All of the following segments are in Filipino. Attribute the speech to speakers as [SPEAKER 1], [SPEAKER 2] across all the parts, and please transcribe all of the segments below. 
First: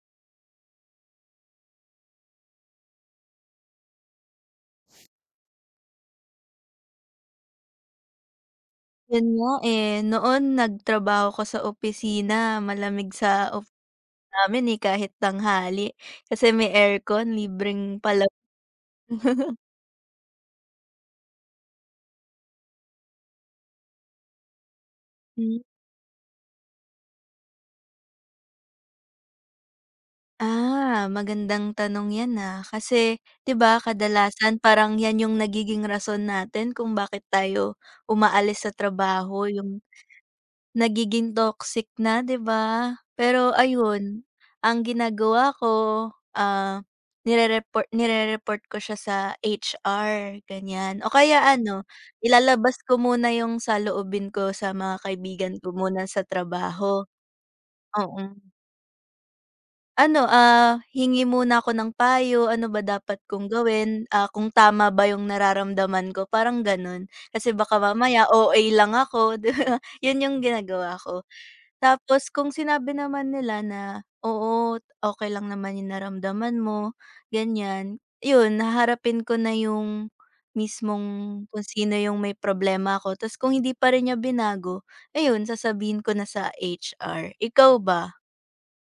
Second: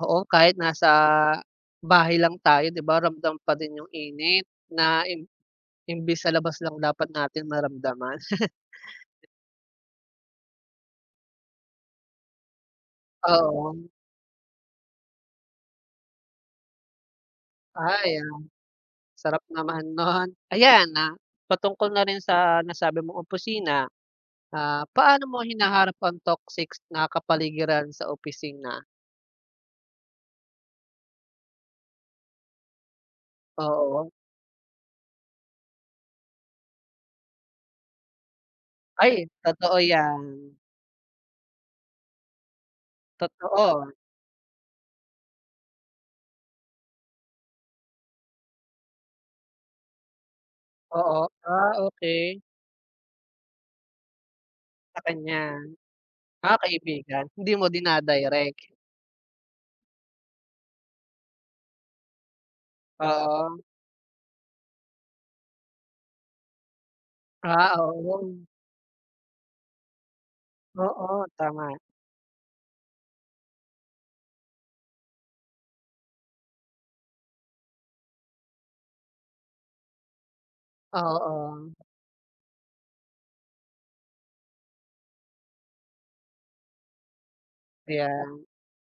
[SPEAKER 1] Oo, kahit nasa, bahay lang tayo 'di ba, ramdam pa din 'yong init. Na imb imbis sa labas lang dapat natin maramdaman.
[SPEAKER 2] 'Yon nga, eh. Noon nagtrabaho ako sa opisina malamig sa off
[SPEAKER 1] Oo.
[SPEAKER 2] namin, eh, kahit tanghali kasi may aircon
[SPEAKER 1] Ah,
[SPEAKER 2] libreng pala
[SPEAKER 1] ayan. Sarap naman no'n. Ayan, na Patungkol na rin sa nasabi mong opisina, ah, paano mo
[SPEAKER 2] Hmm.
[SPEAKER 1] hinaharap ang toxic na kapaligiran sa opisina?
[SPEAKER 2] Ah, magandang tanong 'yan, ah. Kasi, 'di ba,
[SPEAKER 1] Oo.
[SPEAKER 2] kadalasan parang 'yan 'yong nagiging rason natin kung bakit tayo umaalis sa
[SPEAKER 1] Ay,
[SPEAKER 2] trabaho.
[SPEAKER 1] totoo
[SPEAKER 2] 'Yong,
[SPEAKER 1] yan.
[SPEAKER 2] nagiging toxic na, 'di ba? Pero,
[SPEAKER 1] Totoo.
[SPEAKER 2] ayun, ang ginagawa ko, ah, nire-repor nire-report ko siya sa HR, ganyan o
[SPEAKER 1] Oo.
[SPEAKER 2] kaya
[SPEAKER 1] Ah,
[SPEAKER 2] ano
[SPEAKER 1] okay.
[SPEAKER 2] ilalabas ko muna 'yong saloobin ko sa mga
[SPEAKER 1] Sa
[SPEAKER 2] kaibigan
[SPEAKER 1] kanya.
[SPEAKER 2] ko muna sa
[SPEAKER 1] Ah,
[SPEAKER 2] trabaho.
[SPEAKER 1] kaibigan. Hindi mo
[SPEAKER 2] O hmm.
[SPEAKER 1] dina-direct.
[SPEAKER 2] Ano, ah, hingi muna ako ng payo, ano ba dapat kong
[SPEAKER 1] Oo.
[SPEAKER 2] gawin. Ah, kung tama ba 'yong nararamdaman ko parang, gano'n. Kasi
[SPEAKER 1] Ah,
[SPEAKER 2] baka mamaya
[SPEAKER 1] oo.
[SPEAKER 2] OA lang ako, 'di ba? 'Yon 'yong ginagawa
[SPEAKER 1] Oo,
[SPEAKER 2] ko.
[SPEAKER 1] tama.
[SPEAKER 2] Tapos kung sinabi naman nila na, oo, okay lang naman 'yong naramdaman mo, ganyan. 'Yon, haharapin ko na 'yong mismong, kung
[SPEAKER 1] Oo.
[SPEAKER 2] sino 'yong may problema ako, tapos kung hindi pa rin niya binago, ayun, sasabihin ko na sa HR. Ikaw, ba?
[SPEAKER 1] Ayan.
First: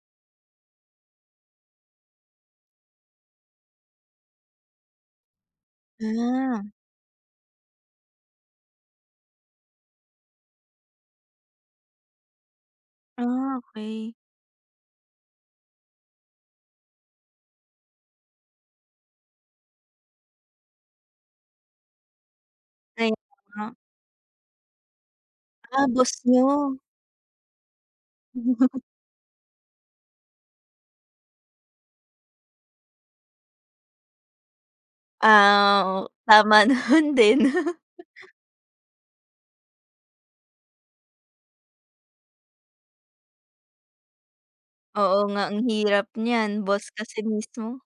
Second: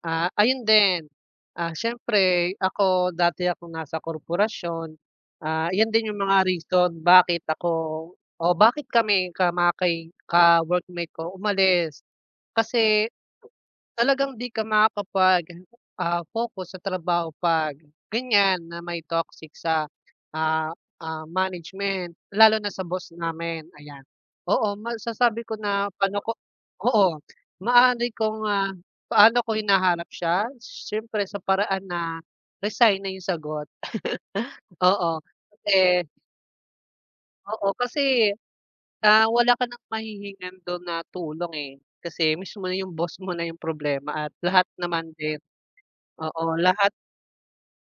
[SPEAKER 1] Ah, ayun din, ah, siyempre ako dati akong nasa korporasyon, ah, 'yon din 'yong mga
[SPEAKER 2] Ah.
[SPEAKER 1] reason bakit ako o bakit kami ka maki ka-workmate ko umalis. Kasi,
[SPEAKER 2] Ah, okay.
[SPEAKER 1] talagang di ka makakapag, ah, focus sa trabaho pag, ganyan na may toxic sa, ah ah, management, lalo na sa boss
[SPEAKER 2] Ay, o
[SPEAKER 1] namin,
[SPEAKER 2] nga.
[SPEAKER 1] ayan. Oo, masasabi ko
[SPEAKER 2] Ah,
[SPEAKER 1] na
[SPEAKER 2] boss
[SPEAKER 1] pa'no ko
[SPEAKER 2] niyo.
[SPEAKER 1] Oo, maaari kong, ah,
[SPEAKER 2] [unintelligible]
[SPEAKER 1] paano ko hinahanap siya? Siyempre sa paraan na, resign na 'yong sagot. Oo,
[SPEAKER 2] Ah,
[SPEAKER 1] eh
[SPEAKER 2] o Tama naman din.
[SPEAKER 1] Oo, kasi Ah, wala ka ng mahihingan do'n na tulong, eh. Kasi mismo na 'yong boss mo na 'yong problema at lahat naman
[SPEAKER 2] Oo
[SPEAKER 1] din
[SPEAKER 2] nga. Ang hirap
[SPEAKER 1] oo,
[SPEAKER 2] niyan
[SPEAKER 1] lahat
[SPEAKER 2] boss kasi mismo.